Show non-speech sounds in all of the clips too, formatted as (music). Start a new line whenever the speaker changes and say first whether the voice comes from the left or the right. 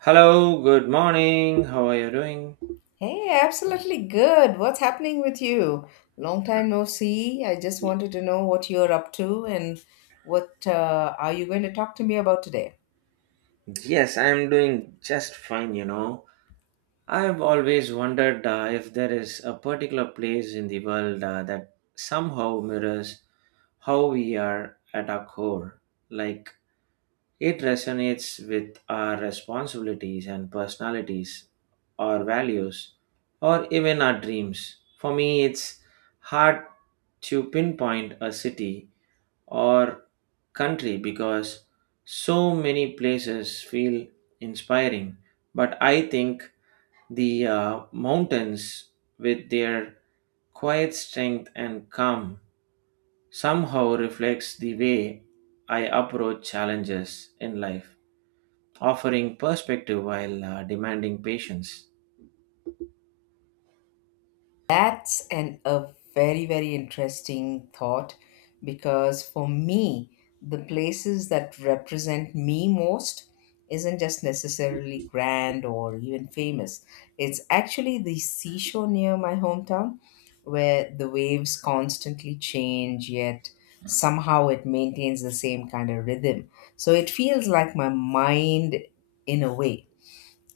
right: Hello, good morning. How are you doing?
left: Hey, absolutely good. What's happening with you? Long time no see. I just
right: Y-
left: wanted to know what you're up to and what are you going to talk to me about today?
right: Yes, I'm doing just fine, you know. I've always wondered if there is a particular place in the world that somehow mirrors how we are at our core. Like, it resonates with our responsibilities and personalities, our values, or even our dreams. For me, it's hard to pinpoint a city or country because so many places feel inspiring. But I think the mountains, with their quiet strength and calm, somehow reflects the way I approach challenges in life, offering perspective while demanding patience.
left: That's an a very, very interesting thought, because for me the places that represent me most isn't just necessarily grand or even famous. It's actually the seashore near my hometown, where the waves constantly change, yet somehow it maintains the same kind of rhythm. So it feels like my mind, in a way.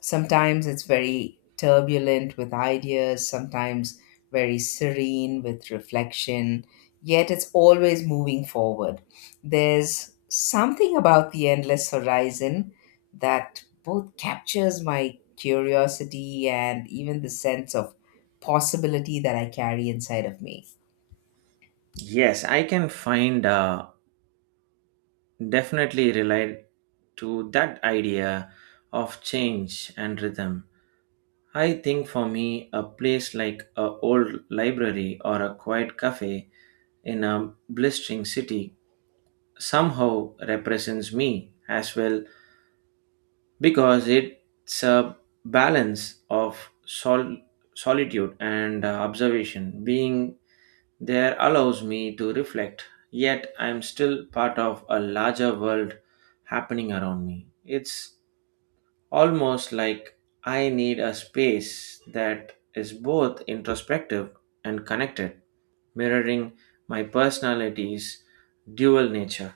left: Sometimes it's very turbulent with ideas, sometimes very serene with reflection, yet it's always moving forward. There's something about the endless horizon that both captures my curiosity and even the sense of possibility that I carry inside of me.
right: Yes, I can find definitely relate to that idea of change and rhythm. I think for me, a place like a old library or a quiet cafe in a blistering city somehow represents me as well because it's a balance of solitude and observation being there allows me to reflect, yet I am still part of a larger world happening around me. It's almost like I need a space that is both introspective and connected, mirroring my personality's dual nature.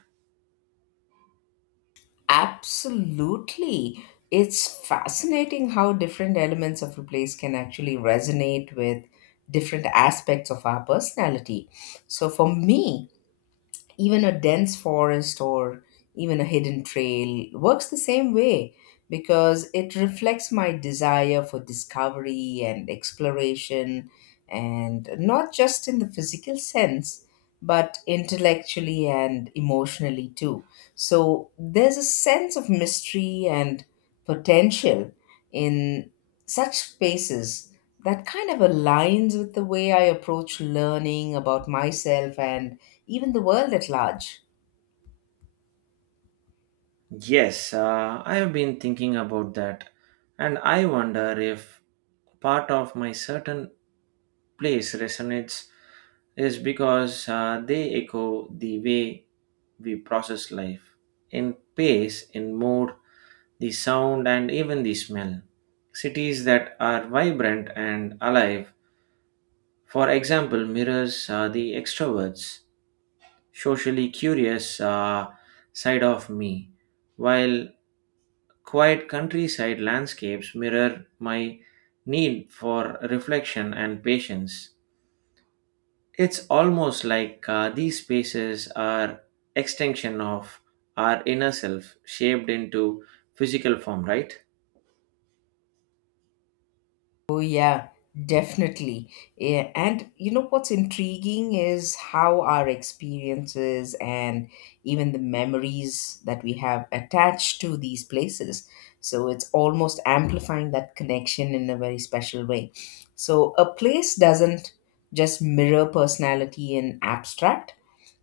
left: Absolutely. It's fascinating how different elements of a place can actually resonate with different aspects of our personality. So, for me, even a dense forest or even a hidden trail works the same way, because it reflects my desire for discovery and exploration, and not just in the physical sense, but intellectually and emotionally too. So there's a sense of mystery and potential in such spaces that kind of aligns with the way I approach learning about myself and even the world at large.
right: Yes, I have been thinking about that, and I wonder if part of my certain place resonates is because they echo the way we process life in pace, in mood, the sound, and even the smell. Cities that are vibrant and alive, for example, mirrors the extroverts, socially curious side of me, while quiet countryside landscapes mirror my need for reflection and patience. It's almost like these spaces are extension of our inner self shaped into physical form, right?
left: Oh, yeah, definitely. Yeah. And you know what's intriguing is how our experiences and even the memories that we have attached to these places. So it's almost amplifying that connection in a very special way. So a place doesn't just mirror personality in abstract,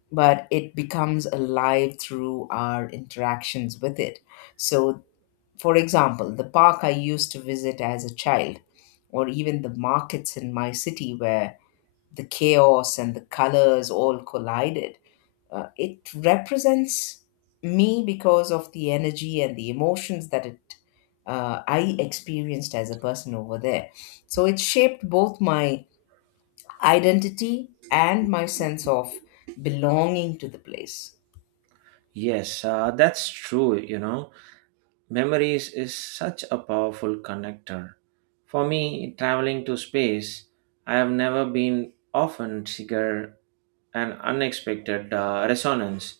left: but it becomes alive through our interactions with it. So, for example, the park I used to visit as a child, or even the markets in my city, where the chaos and the colors all collided. It represents me because of the energy and the emotions that it I experienced as a person over there. So it shaped both my identity and my sense of belonging to the place.
right: Yes, that's true. You know, memories is such a powerful connector. For me, traveling to space, I have never been often trigger an unexpected resonance,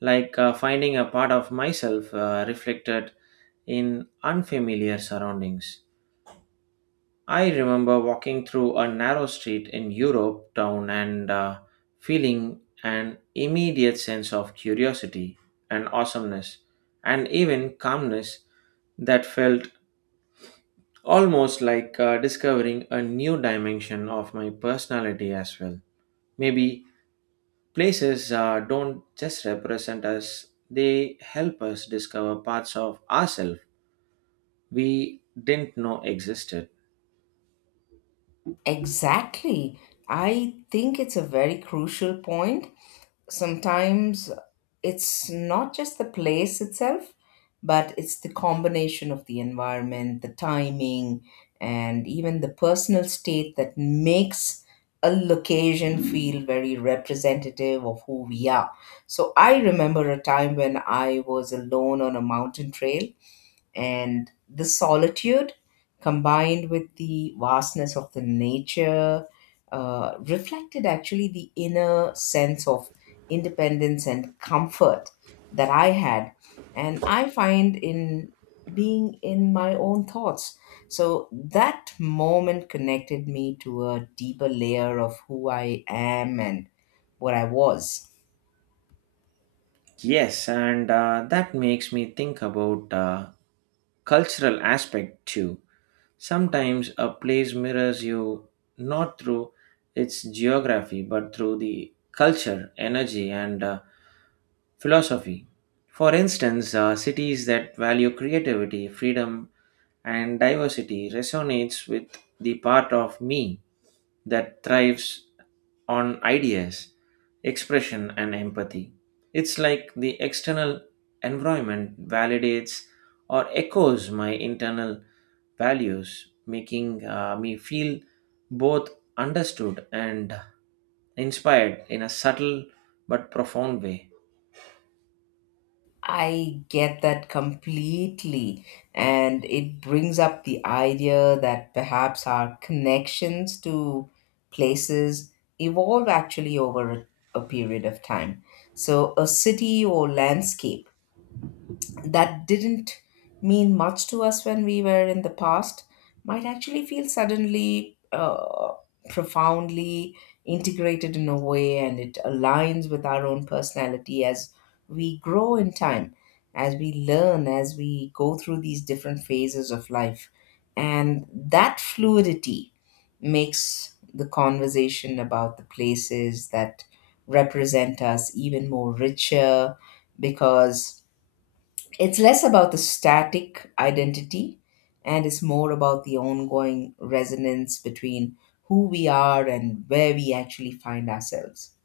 right: like finding a part of myself reflected in unfamiliar surroundings. I remember walking through a narrow street in Europe town and feeling an immediate sense of curiosity and awesomeness and even calmness that felt almost like discovering a new dimension of my personality as well. Maybe places don't just represent us, they help us discover parts of ourselves we didn't know existed.
left: Exactly. I think it's a very crucial point. Sometimes it's not just the place itself, but it's the combination of the environment, the timing, and even the personal state that makes a location feel very representative of who we are. So I remember a time when I was alone on a mountain trail, and the solitude combined with the vastness of the nature reflected actually the inner sense of independence and comfort that I had. And I find in being in my own thoughts. So that moment connected me to a deeper layer of who I am and what I was.
right: Yes, and that makes me think about cultural aspect too. Sometimes a place mirrors you not through its geography but through the culture, energy, and philosophy. For instance, cities that value creativity, freedom, and diversity resonates with the part of me that thrives on ideas, expression, and empathy. It's like the external environment validates or echoes my internal values, making me feel both understood and inspired in a subtle but profound way.
left: I get that completely. And it brings up the idea that perhaps our connections to places evolve actually over a period of time. So, a city or landscape that didn't mean much to us when we were in the past might actually feel suddenly profoundly integrated in a way, and it aligns with our own personality as we grow in time, as we learn, as we go through these different phases of life. And that fluidity makes the conversation about the places that represent us even more richer, because it's less about the static identity and is more about the ongoing resonance between who we are and where we actually find ourselves.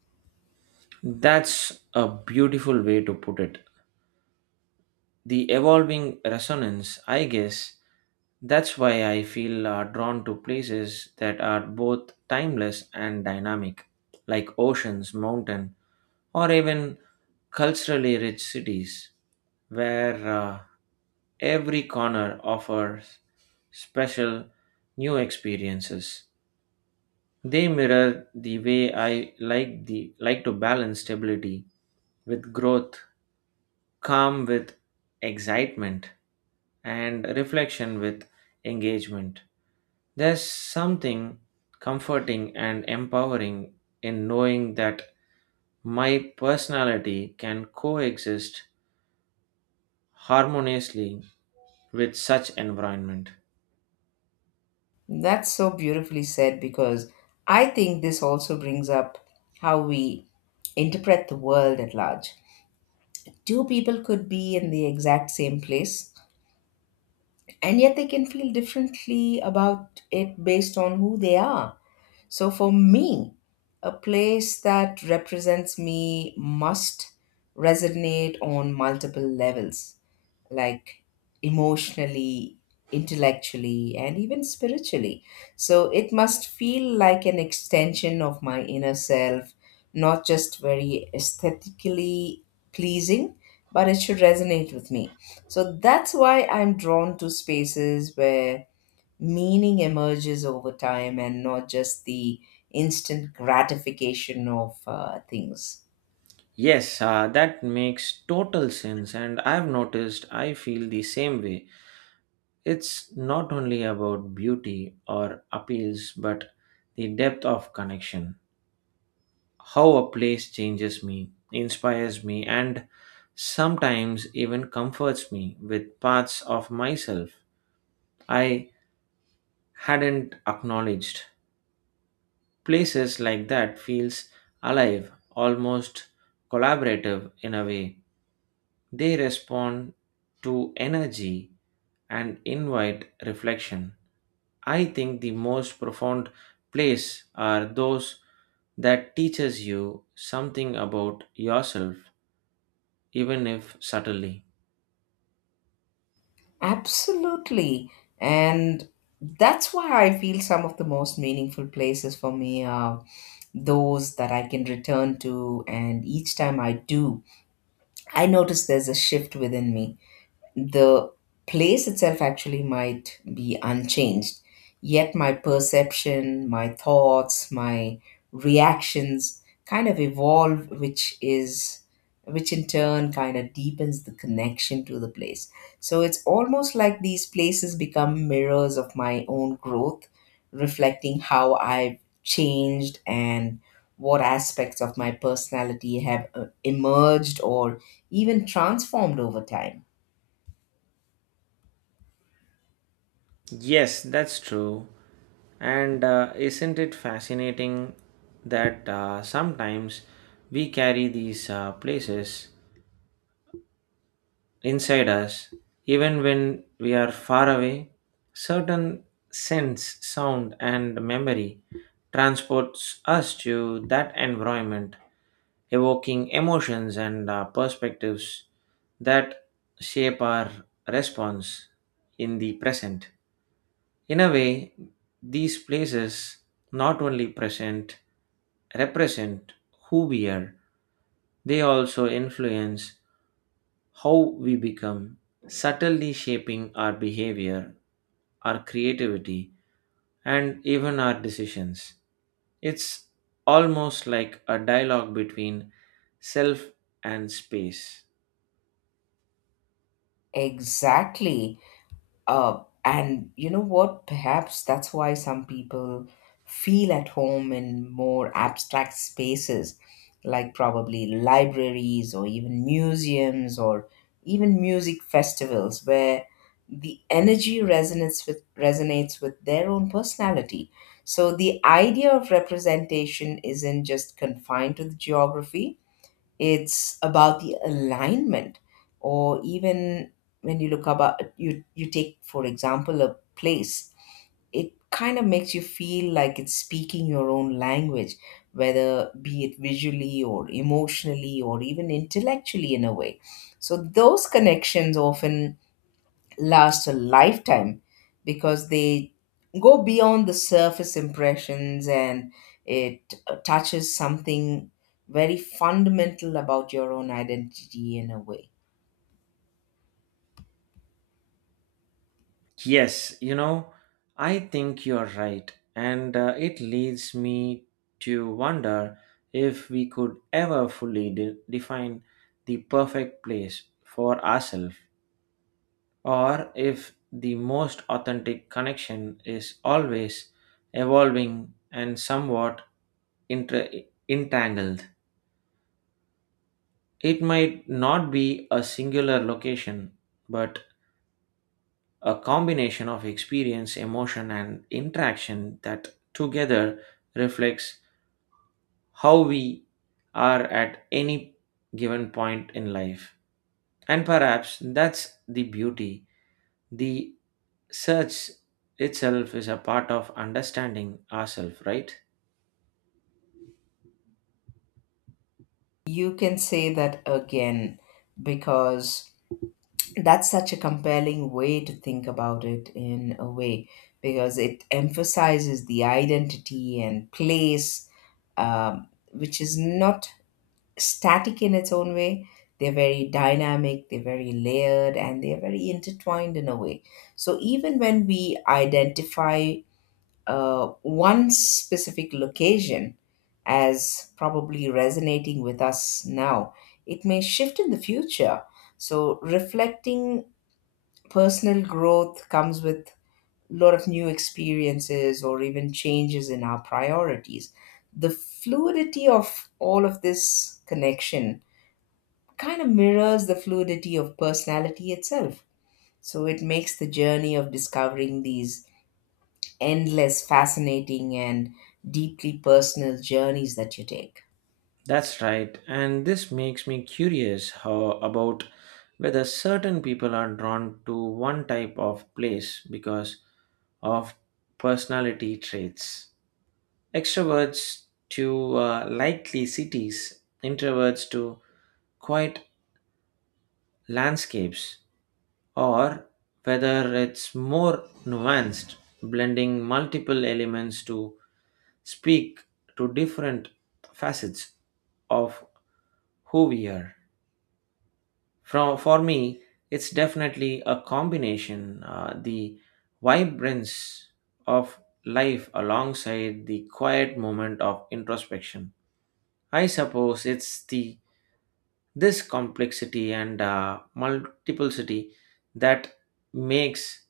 right: That's a beautiful way to put it. The evolving resonance, I guess, that's why I feel drawn to places that are both timeless and dynamic, like oceans, mountain, or even culturally rich cities, where every corner offers special new experiences. They mirror the way I like to balance stability with growth, calm with excitement, and reflection with engagement. There's something comforting and empowering in knowing that my personality can coexist harmoniously with such environment.
left: That's so beautifully said, because I think this also brings up how we interpret the world at large. Two people could be in the exact same place, and yet they can feel differently about it based on who they are. So for me, a place that represents me must resonate on multiple levels, like emotionally, intellectually, and even spiritually. So it must feel like an extension of my inner self, not just very aesthetically pleasing, but it should resonate with me. So that's why I'm drawn to spaces where meaning emerges over time, and not just the instant gratification of things.
right: Yes, that makes total sense, and I've noticed I feel the same way. It's not only about beauty or appeals, but the depth of connection, how a place changes me, inspires me, and sometimes even comforts me with parts of myself I hadn't acknowledged. Places like that feels alive, almost collaborative in a way. They respond to energy and invite reflection. I think the most profound place are those that teaches you something about yourself even if subtly.
left: Absolutely. And that's why I feel some of the most meaningful places for me are those that I can return to. And each time I do, I notice there's a shift within me. The place itself actually might be unchanged, yet my perception, my thoughts, my reactions kind of evolve, which in turn kind of deepens the connection to the place. So it's almost like these places become mirrors of my own growth, reflecting how I've changed and what aspects of my personality have emerged or even transformed over time.
right: Yes, that's true. And isn't it fascinating that sometimes we carry these places inside us, even when we are far away? Certain sense, sound, and memory transports us to that environment, evoking emotions and perspectives that shape our response in the present. In a way, these places not only present, represent who we are, they also influence how we become, subtly shaping our behavior, our creativity, and even our decisions. It's almost like a dialogue between self and space.
left: Exactly. And you know what? Perhaps that's why some people feel at home in more abstract spaces, like probably libraries or even museums or even music festivals, where the energy resonates with their own personality. So the idea of representation isn't just confined to the geography. It's about the alignment, or even when you look about you, you take for example a place, it kind of makes you feel like it's speaking your own language, whether be it visually or emotionally or even intellectually in a way. So those connections often last a lifetime, because they go beyond the surface impressions, and it touches something very fundamental about your own identity in a way.
right: Yes, you know, I think you're right. And it leads me to wonder if we could ever fully define the perfect place for ourselves, or if the most authentic connection is always evolving and somewhat inter- entangled. It might not be a singular location, but a combination of experience, emotion, and interaction that together reflects how we are at any given point in life. And perhaps that's the beauty. The search itself is a part of understanding ourselves, right?
left: You can say that again, because that's such a compelling way to think about it in a way, because it emphasizes the identity and place, which is not static in its own way. They're very dynamic, they're very layered, and they're very intertwined in a way. So even when we identify one specific location as probably resonating with us now, it may shift in the future. So reflecting personal growth comes with a lot of new experiences or even changes in our priorities. The fluidity of all of this connection kind of mirrors the fluidity of personality itself. So it makes the journey of discovering these endless, fascinating, and deeply personal journeys that you take.
right: That's right. And this makes me curious how about whether certain people are drawn to one type of place because of personality traits. Extroverts to likely cities, introverts to quiet landscapes, or whether it's more nuanced, blending multiple elements to speak to different facets of who we are. From for me, it's definitely a combination, the vibrance of life alongside the quiet moment of introspection. I suppose it's the this complexity and multiplicity that makes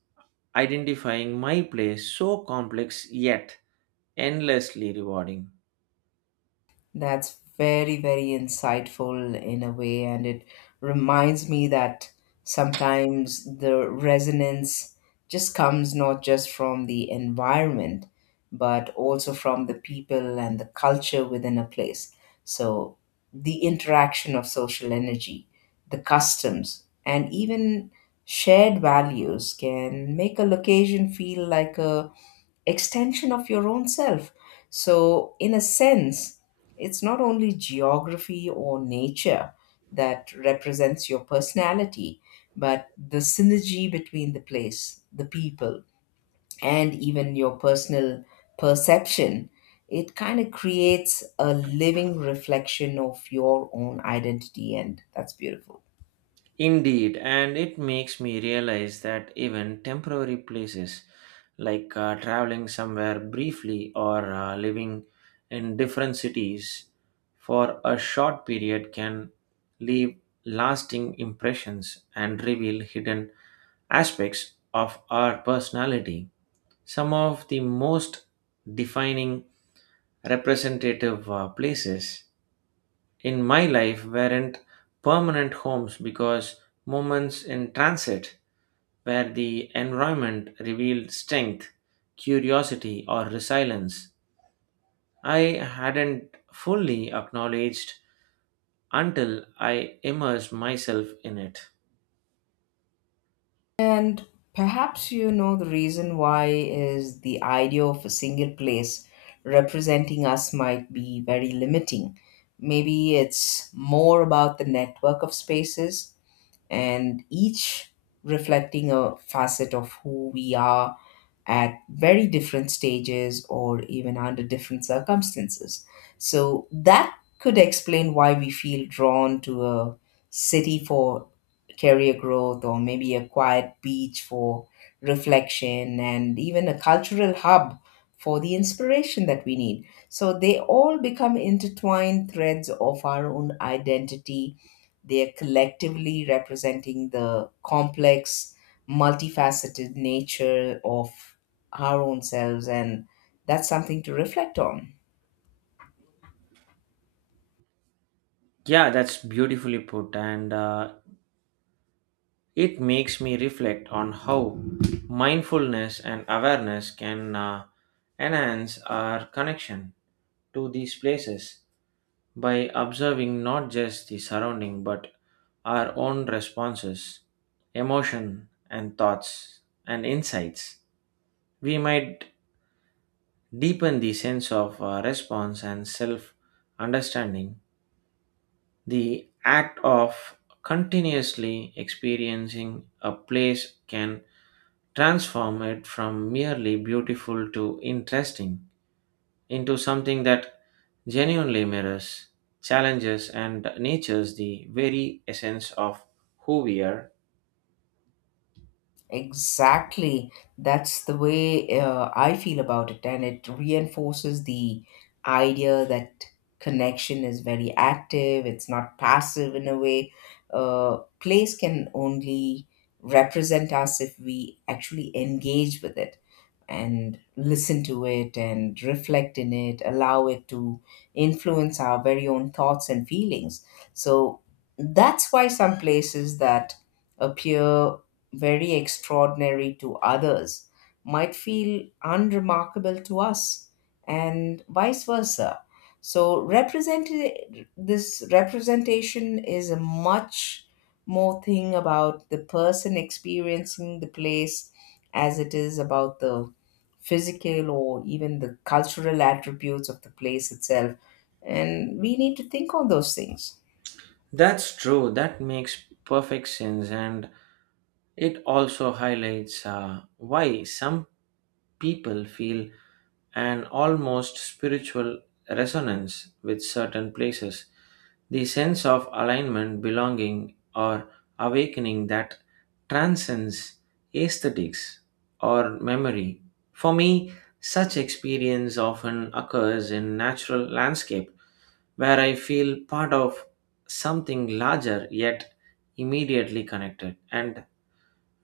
right: identifying my place so complex yet endlessly rewarding.
left: That's very, very insightful in a way, and it reminds me that sometimes the resonance just comes not just from the environment, but also from the people and the culture within a place. So, the interaction of social energy, the customs, and even shared values can make a location feel like a extension of your own self. So, in a sense, it's not only geography or nature that represents your personality, but the synergy between the place, the people, and even your personal perception. It kind of creates a living reflection of your own identity, and that's beautiful.
right: Indeed, and it makes me realize that even temporary places like traveling somewhere briefly or living in different cities for a short period can leave lasting impressions and reveal hidden aspects of our personality. Some of the most defining representative places in my life weren't permanent homes because moments in transit where the environment revealed strength, curiosity, or resilience I hadn't fully acknowledged until I immersed myself in it.
left: And perhaps, you know, the reason why is the idea of a single place representing us might be very limiting. Maybe it's more about the network of spaces, and each reflecting a facet of who we are at very different stages or even under different circumstances. So that could explain why we feel drawn to a city for career growth, or maybe a quiet beach for reflection, and even a cultural hub for the inspiration that we need. So they all become intertwined threads of our own identity. They're collectively representing the complex, multifaceted nature of our own selves, and that's something to reflect on.
right: Yeah, that's beautifully put, and it makes me reflect on how mindfulness and awareness can enhance our connection to these places by observing not just the surrounding but our own responses, emotion and thoughts and insights. We might deepen the sense of response and self understanding. The act of continuously experiencing a place can transform it from merely beautiful to interesting into something that genuinely mirrors, challenges, and natures the very essence of who we are.
left: Exactly. That's the way I feel about it, and it reinforces the idea that connection is very active, it's not passive in a way. Place can only represent us if we actually engage with it and listen to it and reflect in it, allow it to influence our very own thoughts and feelings. So that's why some places that appear very extraordinary to others might feel unremarkable to us, and vice versa. So represent this representation is a much more thing about the person experiencing the place as it is about the physical or even the cultural attributes of the place itself. And we need to think on those things.
right: That's true, that makes perfect sense, and it also highlights why some people feel an almost spiritual resonance with certain places. The sense of alignment, belonging, or awakening that transcends aesthetics or memory. For me, such experience often occurs in natural landscape where I feel part of something larger yet immediately connected, and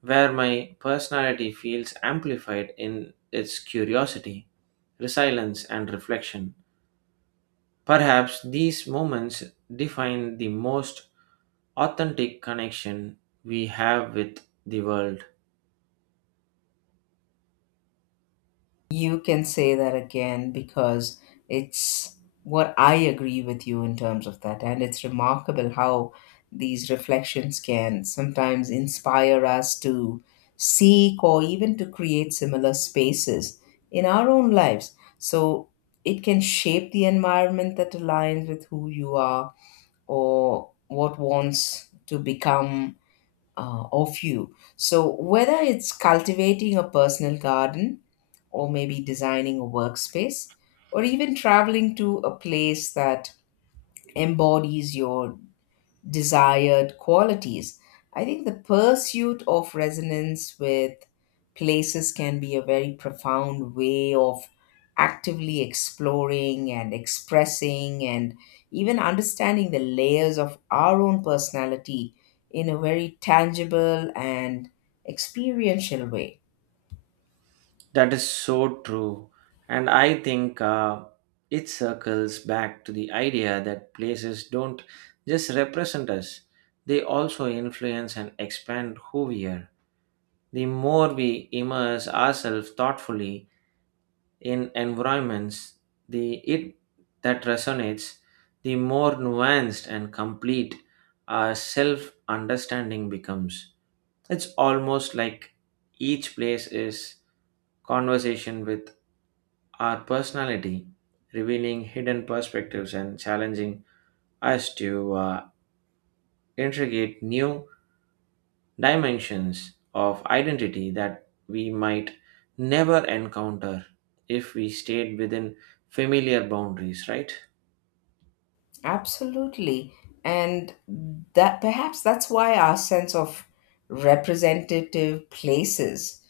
right: where my personality feels amplified in its curiosity, resilience, and reflection. Perhaps these moments define the most authentic connection we have with the world.
left: You can say that again, because it's what I agree with you in terms of that. And it's remarkable how these reflections can sometimes inspire us to seek or even to create similar spaces in our own lives. So it can shape the environment that aligns with who you are or what wants to become of you. So, whether it's cultivating a personal garden, or maybe designing a workspace, or even traveling to a place that embodies your desired qualities. I think the pursuit of resonance with places can be a very profound way of actively exploring and expressing and even understanding the layers of our own personality in a very tangible and experiential way.
right: That is so true. And I think it circles back to the idea that places don't just represent us, they also influence and expand who we are. The more we immerse ourselves thoughtfully in environments the it that resonates, the more nuanced and complete our self understanding becomes. It's almost like each place is conversation with our personality, revealing hidden perspectives and challenging us to integrate new dimensions of identity that we might never encounter if we stayed within familiar boundaries, right?
left: Absolutely. And that perhaps that's why our sense of representative places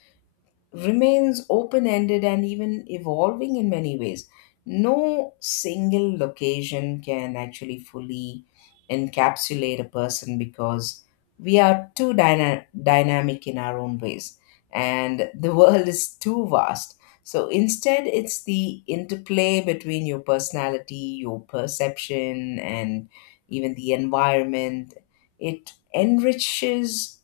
left: remains open ended and even evolving in many ways. No single location can actually fully encapsulate a person, because we are too dynamic in our own ways, and the (laughs) world is too vast. So instead, it's the interplay between your personality, your perception, and even the environment. It enriches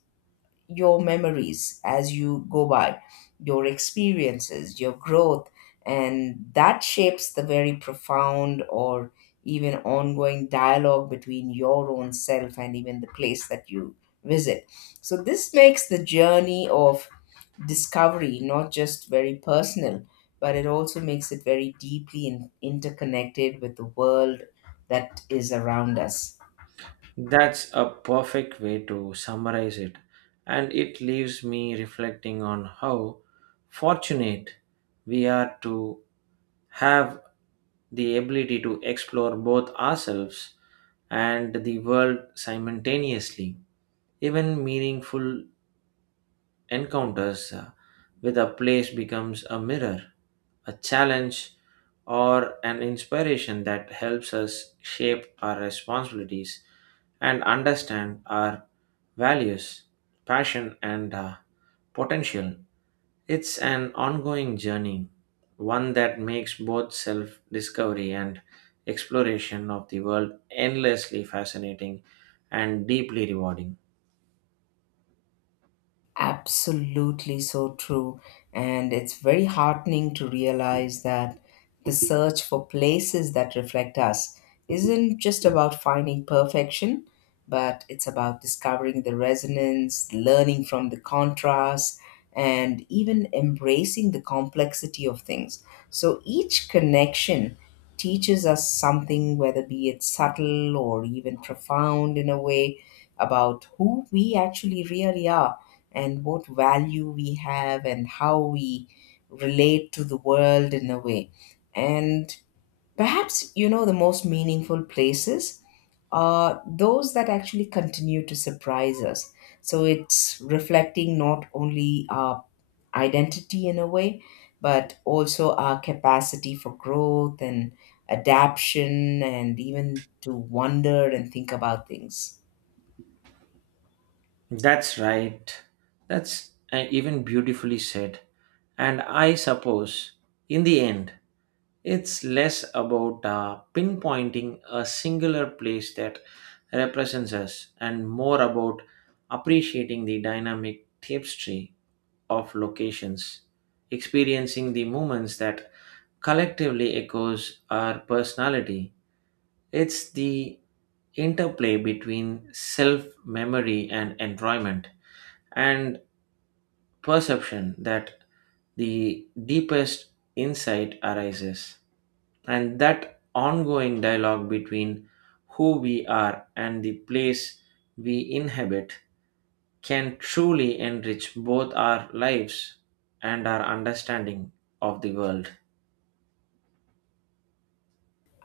left: your memories as you go by, your experiences, your growth, and that shapes the very profound or even ongoing dialogue between your own self and even the place that you visit. So, this makes the journey of discovery not just very personal, but it also makes it very deeply interconnected with the world that is around us.
right: That's a perfect way to summarize it, and it leaves me reflecting on how fortunate we are to have the ability to explore both ourselves and the world simultaneously. Even meaningful encounters with a place becomes a mirror, a challenge, or an inspiration that helps us shape our responsibilities and understand our values, passion, and potential. It's an ongoing journey, one that makes both self discovery and exploration of the world endlessly fascinating and deeply rewarding.
left: Absolutely so true. And it's very heartening to realize that the search for places that reflect us isn't just about finding perfection, but it's about discovering the resonance, learning from the contrast, and even embracing the complexity of things. So each connection teaches us something, whether be it subtle or even profound in a way, about who we actually really are and what value we have and how we relate to the world in a way. And perhaps, you know, the most meaningful places are those that actually continue to surprise us. So it's reflecting not only our identity in a way, but also our capacity for growth and adaptation and even to wonder and think about things.
right: That's right. That's even beautifully said. And I suppose, in the end, it's less about pinpointing a singular place that represents us and more about appreciating the dynamic tapestry of locations, experiencing the moments that collectively echoes our personality. It's the interplay between self memory and enjoyment and perception that the deepest insight arises. And that ongoing dialogue between who we are and the place we inhabit can truly enrich both our lives and our understanding of the world.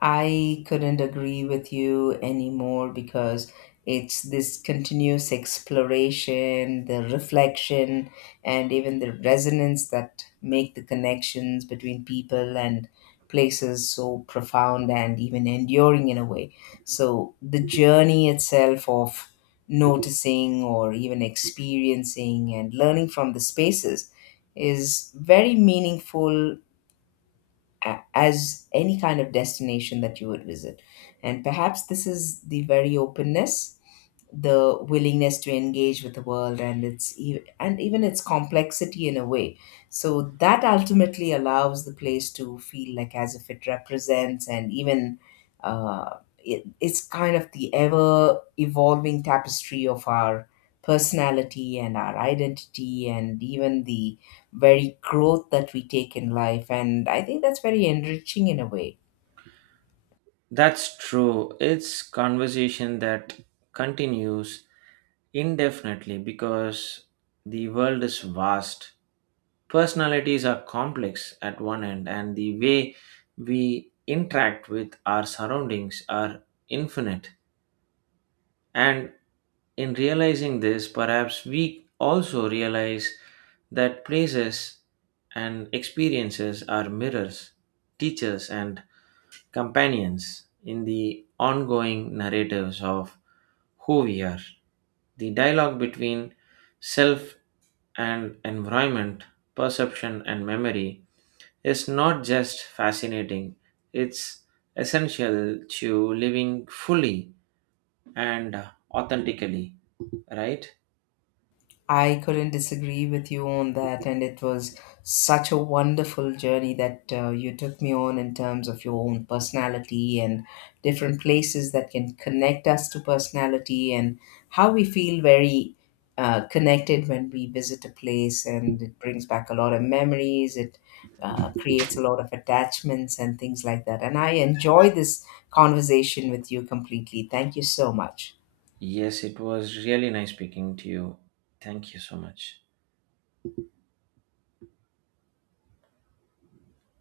left: I couldn't agree with you anymore, because it's this continuous exploration, the reflection, and even the resonance that make the connections between people and places so profound and even enduring in a way. So the journey itself of noticing or even experiencing and learning from the spaces is very meaningful as any kind of destination that you would visit. And perhaps this is the very openness, the willingness to engage with the world and its and even its complexity in a way, so that ultimately allows the place to feel like as if it represents and even it's kind of the ever evolving tapestry of our personality and our identity and even the very growth that we take in life. And I think that's very enriching in a way.
right: That's true. It's conversation that continues indefinitely because the world is vast. Personalities are complex at one end, and the way we interact with our surroundings are infinite. And in realizing this, perhaps we also realize that places and experiences are mirrors, teachers, and companions in the ongoing narratives of who we are. The dialogue between self and environment, perception and memory is not just fascinating, it's essential to living fully and authentically, right?
left: I couldn't disagree with you on that, and it was such a wonderful journey that you took me on in terms of your own personality and different places that can connect us to personality and how we feel very connected when we visit a place, and it brings back a lot of memories. It creates a lot of attachments and things like that. And I enjoy this conversation with you completely. Thank you so much.
right: Yes, it was really nice speaking to you. Thank you so much.